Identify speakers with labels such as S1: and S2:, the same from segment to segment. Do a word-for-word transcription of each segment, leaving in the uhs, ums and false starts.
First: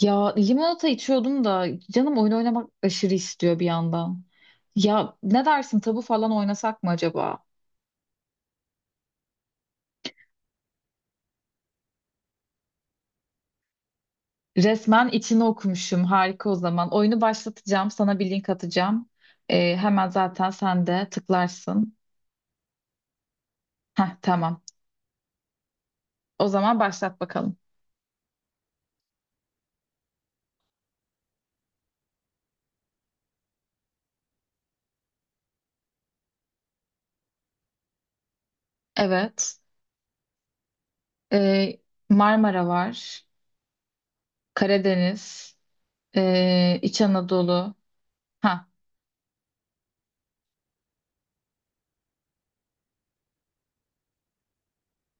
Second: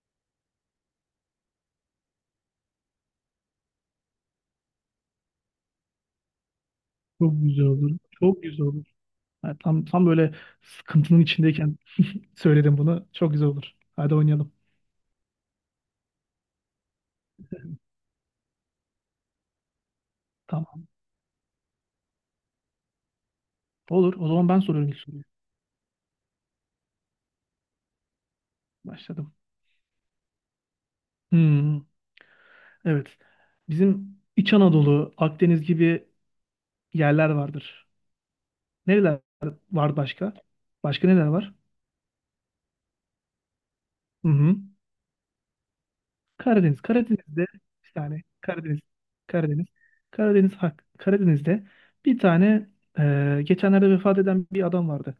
S1: Ya limonata içiyordum da canım oyun oynamak aşırı istiyor bir yandan. Ya ne dersin tabu falan oynasak mı
S2: Çok
S1: acaba?
S2: güzel olur. Çok güzel olur. Ha, tam tam böyle sıkıntının içindeyken söyledim bunu. Çok güzel olur. Hadi oynayalım.
S1: Resmen içini okumuşum, harika o zaman. Oyunu başlatacağım, sana bir link atacağım. Ee, hemen zaten sen
S2: Tamam.
S1: de tıklarsın.
S2: Olur.
S1: Heh,
S2: O zaman ben
S1: tamam,
S2: soruyorum ilk soruyu.
S1: o zaman başlat bakalım.
S2: Başladım. Hmm, evet. Bizim İç Anadolu, Akdeniz gibi yerler vardır. Nereler
S1: Evet.
S2: var başka? Başka neler var?
S1: Ee, Marmara var,
S2: Hı hı.
S1: Karadeniz, ee,
S2: Karadeniz.
S1: İç
S2: Karadeniz'de
S1: Anadolu.
S2: bir tane
S1: Ha.
S2: Karadeniz. Karadeniz. Karadeniz hak. Karadeniz'de bir tane e, geçenlerde vefat eden bir adam vardı.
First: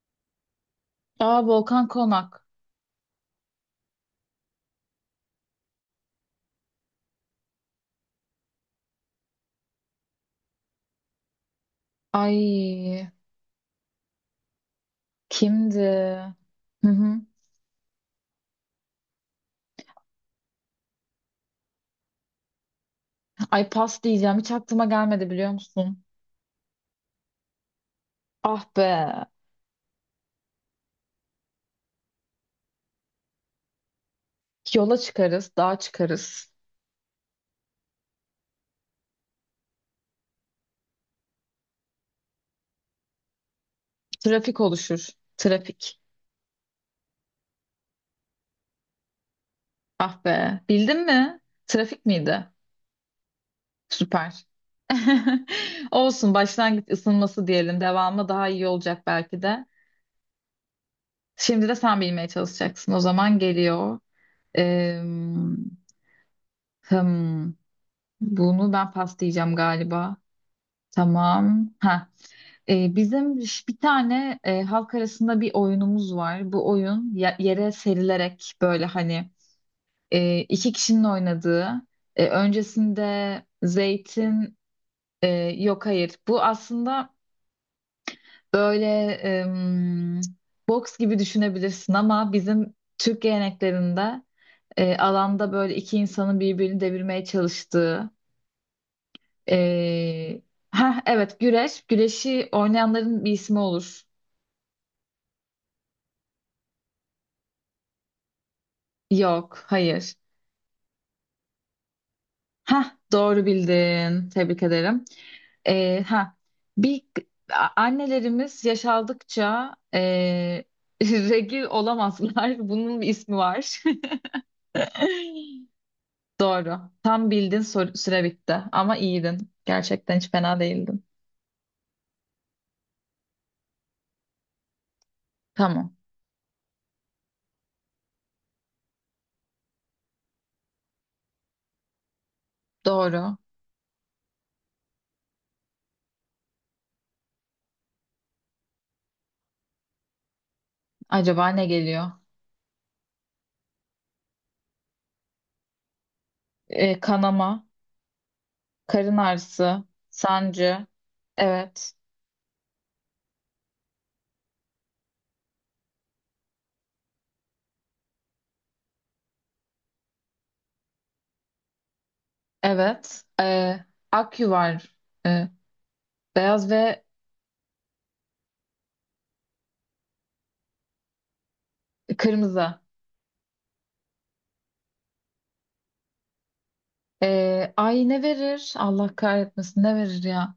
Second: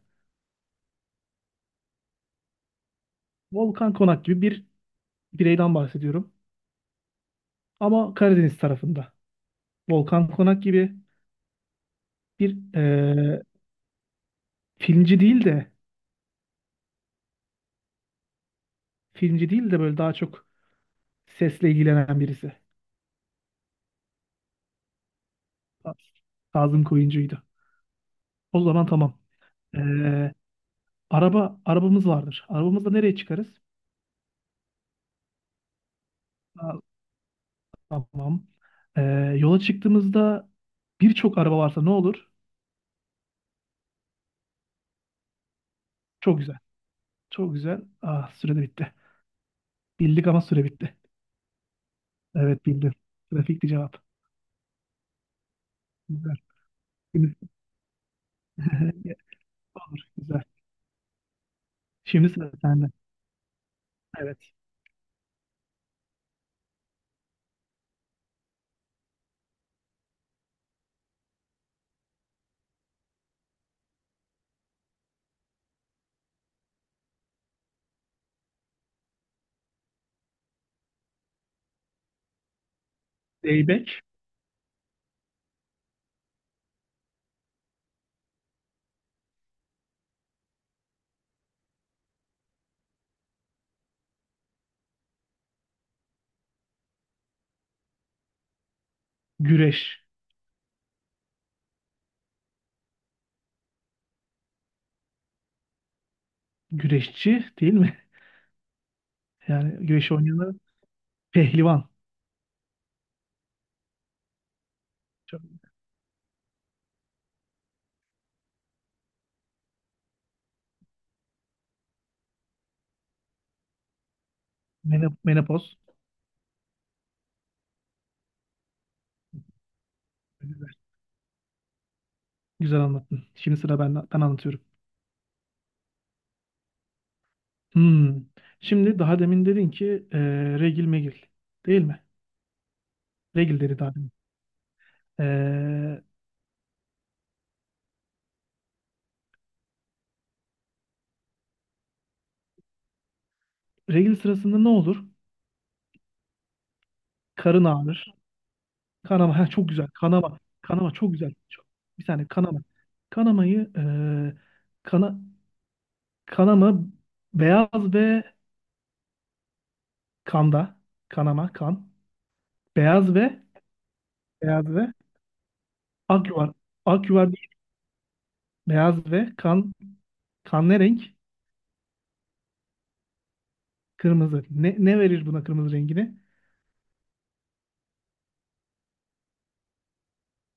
S1: Aa, Volkan Konak.
S2: Volkan Konak gibi bir bireyden bahsediyorum. Ama Karadeniz tarafında. Volkan Konak gibi bir
S1: Ay,
S2: e, filmci değil de
S1: kimdi? Hı hı.
S2: filmci değil de böyle daha çok sesle ilgilenen birisi.
S1: Ay, pas diyeceğim. Hiç aklıma gelmedi, biliyor musun?
S2: Kazım Koyuncu'ydu. O
S1: Ah
S2: zaman
S1: be.
S2: tamam. E, araba arabamız vardır. Arabamızla nereye çıkarız?
S1: Yola çıkarız, dağa çıkarız.
S2: Ha, tamam. E, yola çıktığımızda birçok araba varsa ne olur?
S1: Trafik oluşur. Trafik.
S2: Çok güzel. Çok güzel. Ah süre de bitti.
S1: Ah
S2: Bildik ama
S1: be.
S2: süre bitti.
S1: Bildin mi? Trafik miydi?
S2: Evet bildim. Trafikti cevap.
S1: Süper. Olsun.
S2: Güzel.
S1: Başlangıç ısınması diyelim. Devamı daha iyi olacak belki de.
S2: Olur. Güzel.
S1: Şimdi de sen bilmeye
S2: Şimdi sıra sende.
S1: çalışacaksın. O zaman geliyor.
S2: Evet.
S1: Ee, hmm, Bunu ben pas diyeceğim galiba. Tamam. Ha. Ee, bizim ş- bir tane e, halk arasında bir oyunumuz var. Bu oyun ya- yere serilerek böyle hani e, iki kişinin oynadığı. E, öncesinde
S2: Zeybek,
S1: zeytin, e, yok hayır. Bu aslında böyle, em, boks gibi düşünebilirsin ama bizim Türk geleneklerinde, e, alanda böyle iki insanın birbirini devirmeye çalıştığı.
S2: güreş.
S1: E, Heh, evet, güreş. Güreşi oynayanların bir ismi olur.
S2: Güreşçi değil mi?
S1: Yok
S2: Yani güreş
S1: hayır.
S2: oynayanlar pehlivan.
S1: Ha, doğru bildin. Tebrik ederim.
S2: Çok-
S1: Ee, ha, Bir a- annelerimiz yaşaldıkça, e, regl olamazlar. Bunun bir ismi var.
S2: mene- Menopoz.
S1: Doğru. Tam bildin sor- süre bitti. Ama iyiydin. Gerçekten hiç fena
S2: Güzel,
S1: değildin.
S2: güzel anlattın. Şimdi sıra ben, ben anlatıyorum.
S1: Tamam.
S2: Hmm. Şimdi daha demin dedin ki e, regil megil. Değil mi?
S1: Doğru.
S2: Regil dedi daha demin. E,
S1: Acaba ne geliyor?
S2: regil sırasında ne olur?
S1: Ee, kanama,
S2: Karın ağrır.
S1: karın
S2: Kanama. Ha, çok
S1: ağrısı,
S2: güzel. Kanama.
S1: sancı.
S2: Kanama çok güzel. Çok-
S1: Evet.
S2: bir saniye kanama. Kanamayı e, kana, kanama beyaz ve kanda. Kanama. Kan. Beyaz
S1: Evet.
S2: ve
S1: Ee, ak
S2: Beyaz ve
S1: yuvar. Ee,
S2: ak yuvar.
S1: Beyaz ve
S2: Ak yuvar değil. Beyaz ve kan. Kan ne renk?
S1: kırmızı.
S2: Kırmızı. Ne, ne verir buna kırmızı rengini?
S1: Ee, ay, ne verir? Allah kahretmesin, ne verir ya?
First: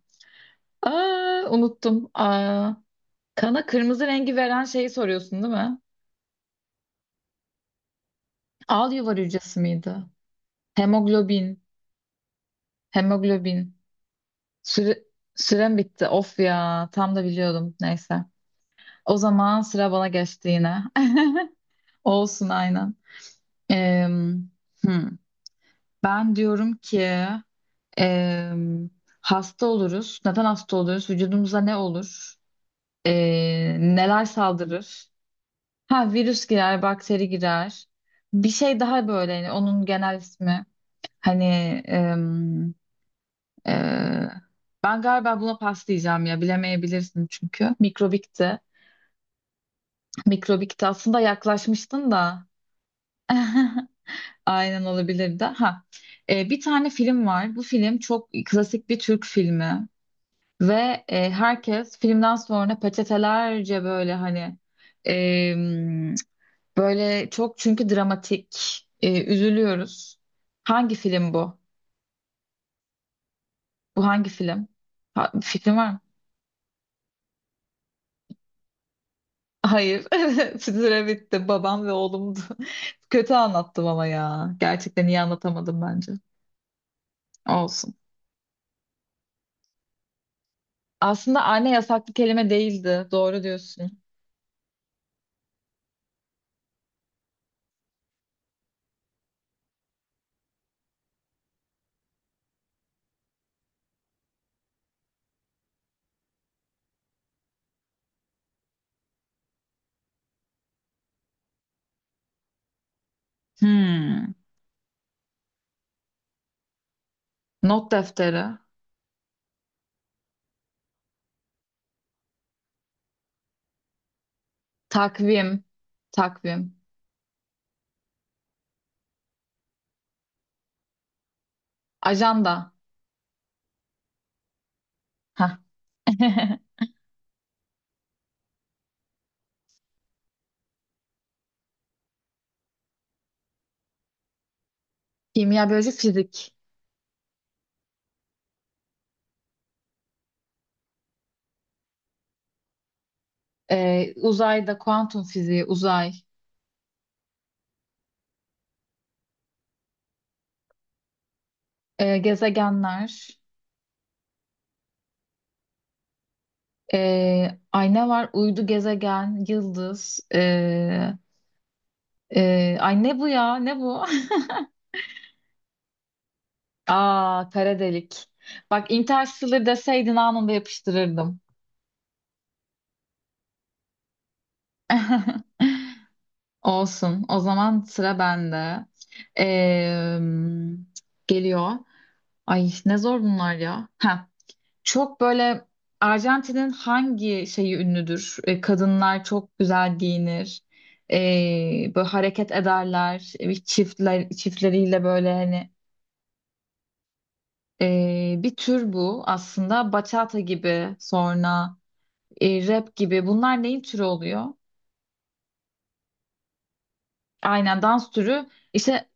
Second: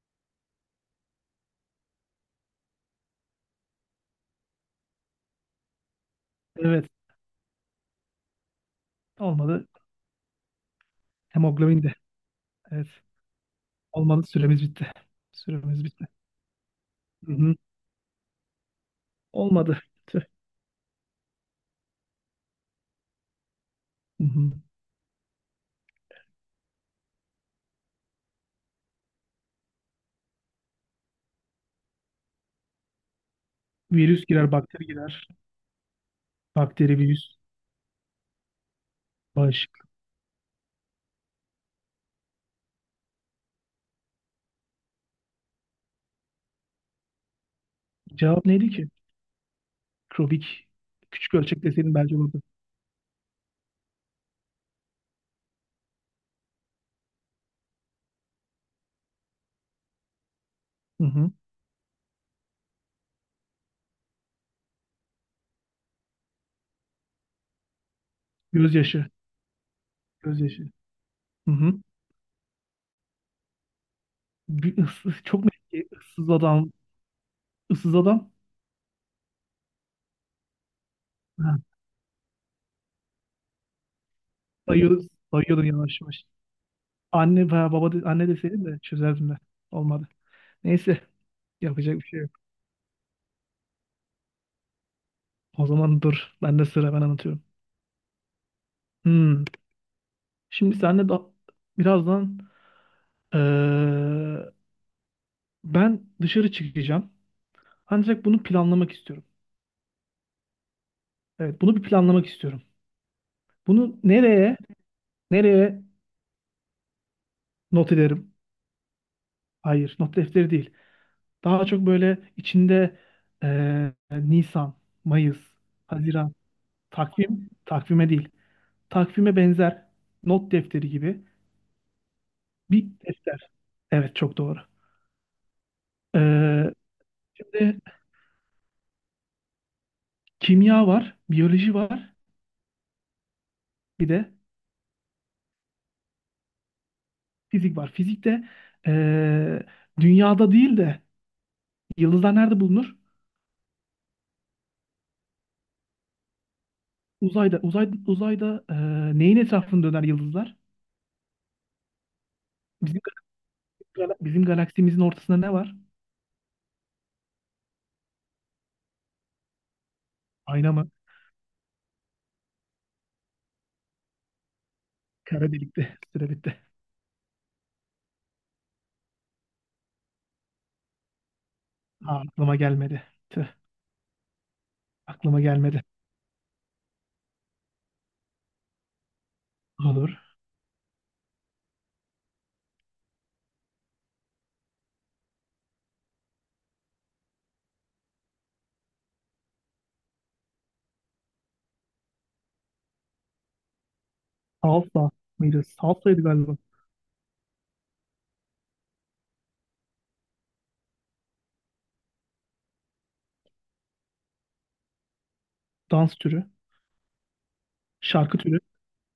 S1: Aa, unuttum. Aa, kana kırmızı rengi veren şeyi soruyorsun değil mi?
S2: Evet.
S1: Al yuvar hücresi
S2: Olmadı.
S1: miydi? Hemoglobin.
S2: Hemoglobin de. Evet.
S1: Hemoglobin.
S2: Olmadı. Süremiz bitti.
S1: Süre, Sürem
S2: Süremiz
S1: bitti.
S2: bitti.
S1: Of ya. Tam da
S2: Hı hı.
S1: biliyordum. Neyse. O zaman
S2: Olmadı.
S1: sıra bana
S2: Tüh.
S1: geçti yine. Olsun, aynen.
S2: Hı
S1: Em,
S2: hı.
S1: hmm. Ben diyorum ki, em, hasta oluruz. Neden hasta oluyoruz? Vücudumuza ne olur? Ee,
S2: Virüs
S1: neler
S2: girer, bakteri
S1: saldırır?
S2: girer.
S1: Ha, virüs girer,
S2: Bakteri,
S1: bakteri
S2: virüs,
S1: girer. Bir şey daha, böyle hani
S2: bağışık.
S1: onun genel ismi. Hani em, e, Ben galiba buna pas diyeceğim ya, bilemeyebilirsin çünkü.
S2: Cevap
S1: Mikrobikti.
S2: neydi ki? Krobik.
S1: Mikrobikti aslında,
S2: Küçük ölçek deseydin
S1: yaklaşmıştın
S2: belki olurdu.
S1: da. Aynen, olabilirdi. Ha, e, bir tane film var. Bu film çok klasik bir Türk filmi ve
S2: Hı
S1: e,
S2: hı.
S1: herkes filmden sonra peçetelerce böyle hani, e, böyle çok, çünkü dramatik,
S2: Gözyaşı.
S1: e, üzülüyoruz.
S2: Gözyaşı.
S1: Hangi film
S2: Hı
S1: bu?
S2: hı.
S1: Bu hangi film?
S2: Bir ıssız,
S1: Ha,
S2: çok merak
S1: fikrin var
S2: ediyorum.
S1: mı?
S2: Issız adam. Issız adam.
S1: Hayır. Süre bitti.
S2: Ha,
S1: Babam ve Oğlum'du. Kötü anlattım ama ya. Gerçekten
S2: sayıyoruz.
S1: iyi
S2: Sayıyordum
S1: anlatamadım
S2: yavaş
S1: bence.
S2: yavaş. Anne veya baba
S1: Olsun.
S2: de- anne deseydi de çözerdim de. Olmadı. Neyse.
S1: Aslında anne
S2: Yapacak bir
S1: yasaklı
S2: şey yok.
S1: kelime değildi. Doğru diyorsun.
S2: O zaman dur. Ben de sıra, ben anlatıyorum. Hmm. Şimdi senle da birazdan, eee, ben dışarı çıkacağım. Ancak bunu planlamak istiyorum. Evet, bunu bir planlamak istiyorum. Bunu
S1: Hmm.
S2: nereye nereye
S1: Not
S2: not ederim?
S1: defteri.
S2: Hayır, not defteri değil. Daha çok böyle içinde eee, Nisan, Mayıs,
S1: Takvim.
S2: Haziran.
S1: Takvim.
S2: Takvim, takvime değil. Takvime benzer not defteri gibi
S1: Ajanda.
S2: bir defter. Evet çok doğru.
S1: Hah.
S2: Ee, şimdi kimya var, biyoloji var, bir de
S1: Kimya, biyoloji, fizik.
S2: fizik var. Fizikte ee, dünyada değil de yıldızlar nerede bulunur?
S1: Ee, uzayda, kuantum fiziği, uzay.
S2: Uzayda, uzay, uzayda ee, neyin etrafında döner yıldızlar?
S1: Ee,
S2: Bizim,
S1: gezegenler,
S2: gal- bizim galaksimizin ortasında ne var?
S1: ee, ay, ne var? Uydu, gezegen, yıldız.
S2: Ayna mı?
S1: Ee, ee, ay, ne bu ya? Ne bu?
S2: Kara delikte. Süre bitti.
S1: Aa, kara delik. Bak, Interstellar deseydin anında yapıştırırdım.
S2: Ha, aklıma gelmedi. Tüh, aklıma gelmedi.
S1: Olsun. O zaman sıra bende. Ee,
S2: Olur.
S1: Geliyor. Ay, ne zor bunlar ya. Heh. Çok böyle, Arjantin'in hangi şeyi ünlüdür? E, kadınlar çok güzel giyinir. E, böyle hareket ederler. E, çiftler, çiftleriyle
S2: Alfa
S1: böyle
S2: mıydı?
S1: hani,
S2: Salsaydı galiba.
S1: e, bir tür bu aslında. Bachata gibi, sonra e, rap gibi, bunlar neyin türü oluyor?
S2: Dans türü,
S1: Aynen, dans
S2: şarkı
S1: türü.
S2: türü.
S1: İşte,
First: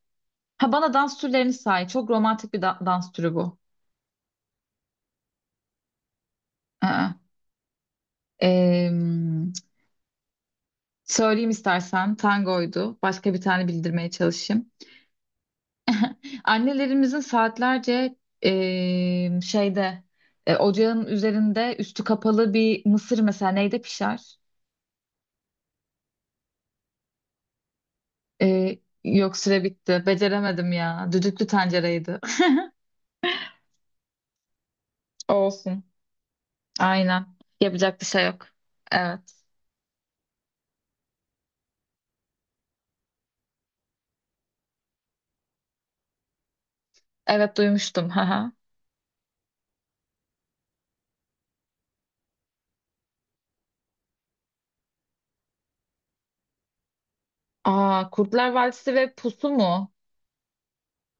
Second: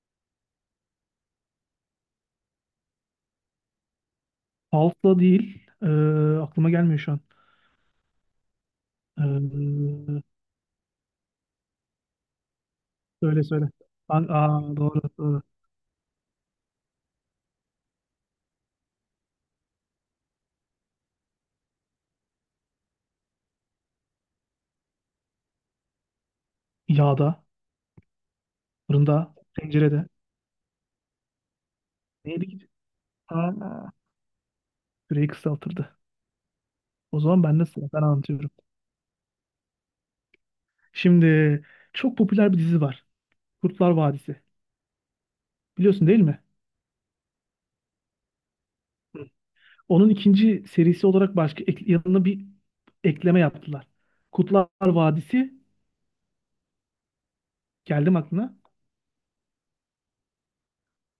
S1: ha, bana dans türlerini say. Çok romantik bir da- dans türü bu.
S2: Salsa değil. Ee, aklıma gelmiyor şu
S1: Aa.
S2: an.
S1: E,
S2: Ee,
S1: Söyleyeyim istersen, tangoydu. Başka bir
S2: söyle
S1: tane
S2: söyle.
S1: bildirmeye
S2: Ben-
S1: çalışayım.
S2: Aa, doğru doğru.
S1: Annelerimizin saatlerce eee, şeyde, e, ocağın üzerinde üstü kapalı bir mısır mesela neyde pişer?
S2: Yağda,
S1: Eee,
S2: fırında,
S1: yok, süre bitti.
S2: tencerede.
S1: Beceremedim ya. Düdüklü tencereydi.
S2: Neydi ki? Aa, süreyi
S1: Olsun.
S2: kısaltırdı. O
S1: Aynen.
S2: zaman ben de sıra.
S1: Yapacak
S2: Ben
S1: bir şey yok.
S2: anlatıyorum.
S1: Evet.
S2: Şimdi çok popüler bir dizi var. Kurtlar Vadisi. Biliyorsun değil mi?
S1: Evet, duymuştum. Haha.
S2: Hı. Onun ikinci serisi olarak başka ek- yanına bir ekleme yaptılar. Kurtlar Vadisi.
S1: Aa,
S2: Geldim
S1: Kurtlar
S2: aklına.
S1: Vadisi ve Pusu mu?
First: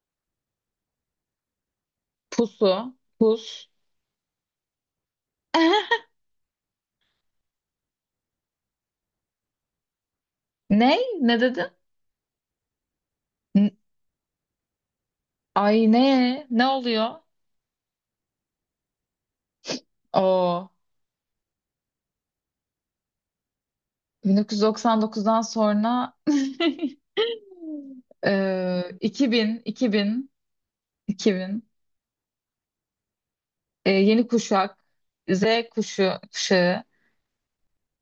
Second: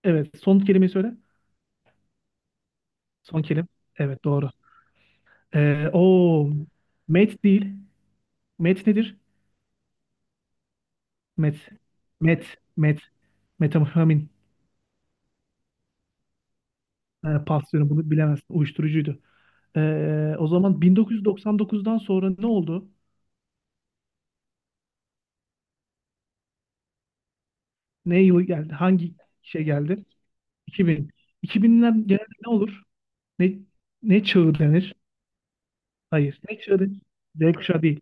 S2: Evet. Son kelimeyi söyle.
S1: Pusu.
S2: Son kelime.
S1: Pus.
S2: Evet doğru. Ee, o met değil. Met nedir?
S1: Ne? Ne
S2: Met.
S1: dedin?
S2: Met. Met.
S1: N-.
S2: Metamfetamin.
S1: Ay, ne? Ne oluyor?
S2: Ee, pas diyorum bunu bilemezsin. Uyuşturucuydu. Ee, o
S1: Oo.
S2: zaman bin dokuz yüz doksan dokuzdan sonra ne oldu?
S1: bin dokuz yüz doksan dokuzdan sonra
S2: Ne yıl geldi?
S1: Ee,
S2: Hangi
S1: iki bin,
S2: şey geldi?
S1: iki bin
S2: iki bin.
S1: iki bin.
S2: iki binler genelde ne olur? Ne
S1: Ee,
S2: ne
S1: yeni
S2: çağı
S1: kuşak,
S2: denir?
S1: Z kuşu,
S2: Hayır. Ne çağı
S1: kuşağı.
S2: denir? Z kuşağı değil.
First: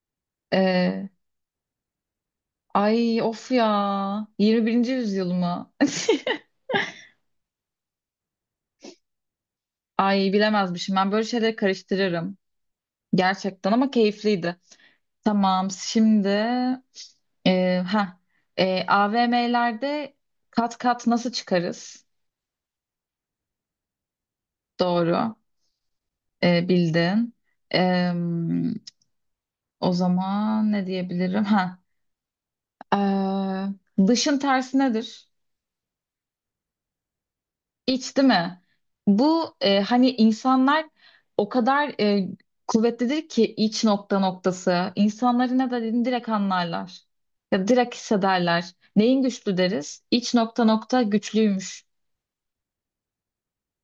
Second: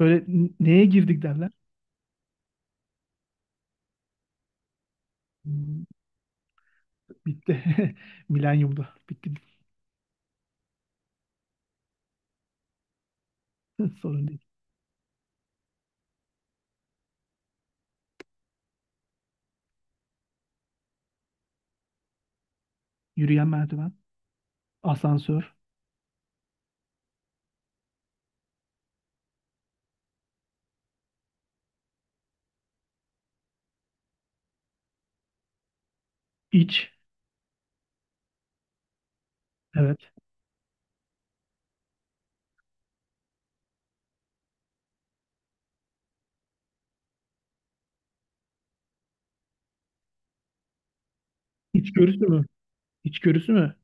S2: Böyle n- neye
S1: Ee,
S2: girdik derler?
S1: Ay, of ya. yirmi birinci yüzyıl mı?
S2: Hmm, Bitti. Milenyumda. Bitti.
S1: Ay, bilemezmişim. Ben böyle şeyleri karıştırırım. Gerçekten ama
S2: Sorun değil.
S1: keyifliydi. Tamam, şimdi e, ha A V M'lerde kat kat nasıl çıkarız?
S2: Yürüyen merdiven.
S1: Doğru.
S2: Asansör.
S1: E, bildin. Em, O zaman ne diyebilirim? Ha. Ee, dışın tersi nedir?
S2: İç.
S1: İç, değil mi? Bu, e,
S2: Evet.
S1: hani insanlar o kadar, e, kuvvetlidir ki iç nokta noktası. İnsanları ne dediğini direkt anlarlar. Ya direkt hissederler. Neyin güçlü deriz? İç nokta nokta güçlüymüş.
S2: İçgörüsü mü? İçgörüsü mü?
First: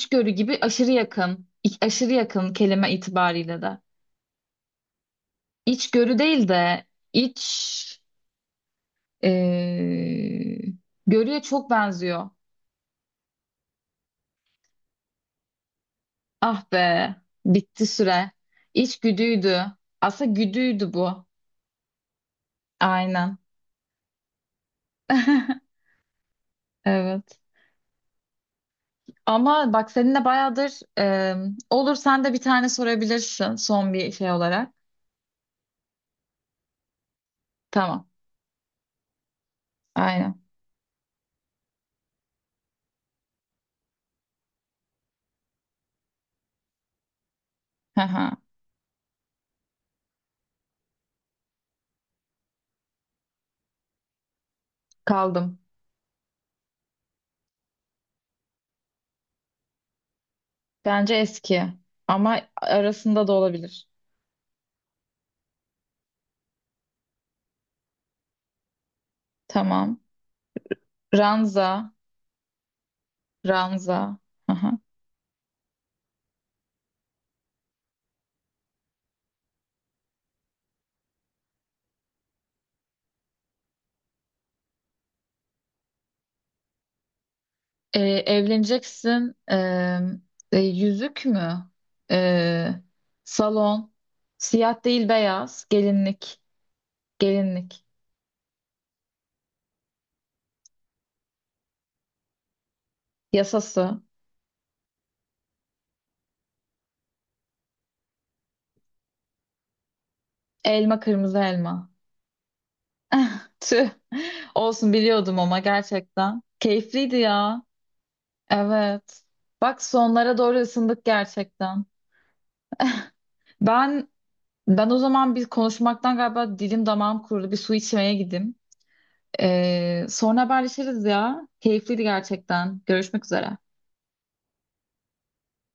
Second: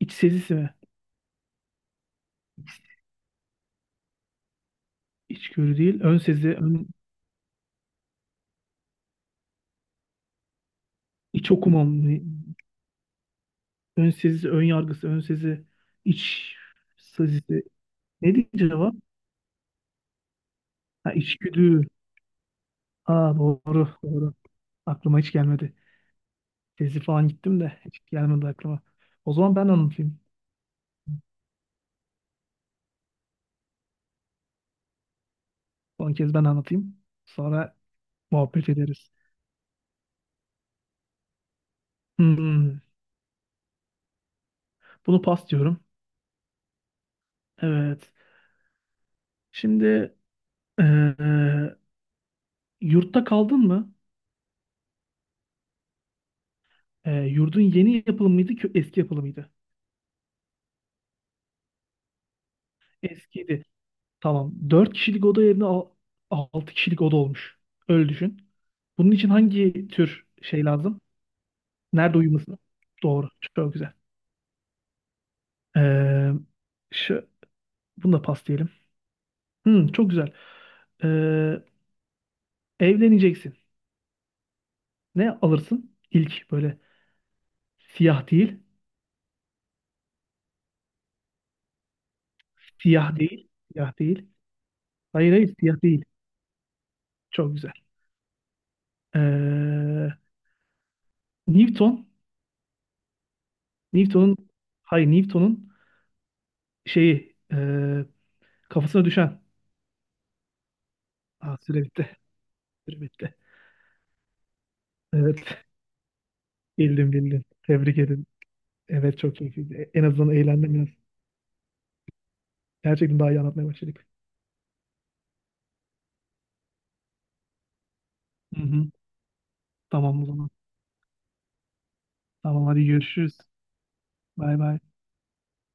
S2: İç sezisi
S1: gibi
S2: mi?
S1: aşırı yakın. İ- aşırı yakın kelime itibariyle de.
S2: İçgörü değil.
S1: İçgörü
S2: Ön
S1: değil
S2: sezi,
S1: de
S2: ön,
S1: iç, e, görüye
S2: iç
S1: çok
S2: okumam mı?
S1: benziyor.
S2: Ön sezisi, ön yargısı, ön sezi, iç
S1: Ah be,
S2: sezisi.
S1: bitti süre.
S2: Ne diyeceğim cevap?
S1: İçgüdüydü. Aslında güdüydü
S2: Ha,
S1: bu.
S2: içgüdü. Ha,
S1: Aynen.
S2: doğru, doğru. Aklıma hiç gelmedi. Sezi falan
S1: Evet.
S2: gittim de hiç gelmedi aklıma. O zaman ben
S1: Ama bak,
S2: anlatayım.
S1: seninle bayağıdır, e, olur, sen de bir tane sorabilirsin son bir şey olarak.
S2: Son kez ben anlatayım. Sonra
S1: Tamam.
S2: muhabbet ederiz.
S1: Aynen.
S2: Hmm, Bunu pas diyorum. Evet.
S1: Haha.
S2: Şimdi eee, yurtta kaldın mı?
S1: Kaldım.
S2: Ee, yurdun yeni yapılı mıydı ki eski yapılı mıydı?
S1: Bence eski. Ama arasında da
S2: Eskiydi.
S1: olabilir.
S2: Tamam. Dört kişilik oda yerine altı kişilik oda olmuş. Öyle düşün. Bunun için hangi
S1: Tamam.
S2: tür şey lazım?
S1: Ranza.
S2: Nerede uyuması? Doğru. Çok güzel.
S1: Ranza. Haha.
S2: Ee, şu, bunu da pas diyelim. Hmm, çok güzel. Ee, evleneceksin. Ne alırsın? İlk böyle
S1: Ee,
S2: siyah değil.
S1: Evleneceksin. Ee, e, yüzük mü? Ee,
S2: Siyah değil.
S1: Salon.
S2: Siyah değil.
S1: Siyah değil,
S2: Hayır hayır
S1: beyaz.
S2: siyah değil.
S1: Gelinlik.
S2: Çok güzel.
S1: Gelinlik.
S2: Ee, Newton.
S1: Yasası.
S2: Newton'un, hayır, Newton'un şeyi e, kafasına düşen.
S1: Elma, kırmızı
S2: Aa, süre
S1: elma.
S2: bitti. Süre bitti.
S1: Tüh. Olsun, biliyordum ama
S2: Evet.
S1: gerçekten.
S2: Bildim
S1: Keyifliydi
S2: bildim.
S1: ya.
S2: Tebrik ederim. Evet
S1: Evet.
S2: çok
S1: Bak,
S2: keyifliydi. En azından
S1: sonlara doğru
S2: eğlendim biraz.
S1: ısındık gerçekten.
S2: Gerçekten daha iyi anlatmaya başladık.
S1: Ben ben o zaman bir konuşmaktan galiba dilim damağım kurudu. Bir su içmeye gideyim.
S2: Hı hı.
S1: Ee,
S2: Tamam o
S1: sonra
S2: zaman.
S1: haberleşiriz ya. Keyifliydi
S2: Tamam
S1: gerçekten.
S2: hadi
S1: Görüşmek
S2: görüşürüz.
S1: üzere.
S2: Bay bay.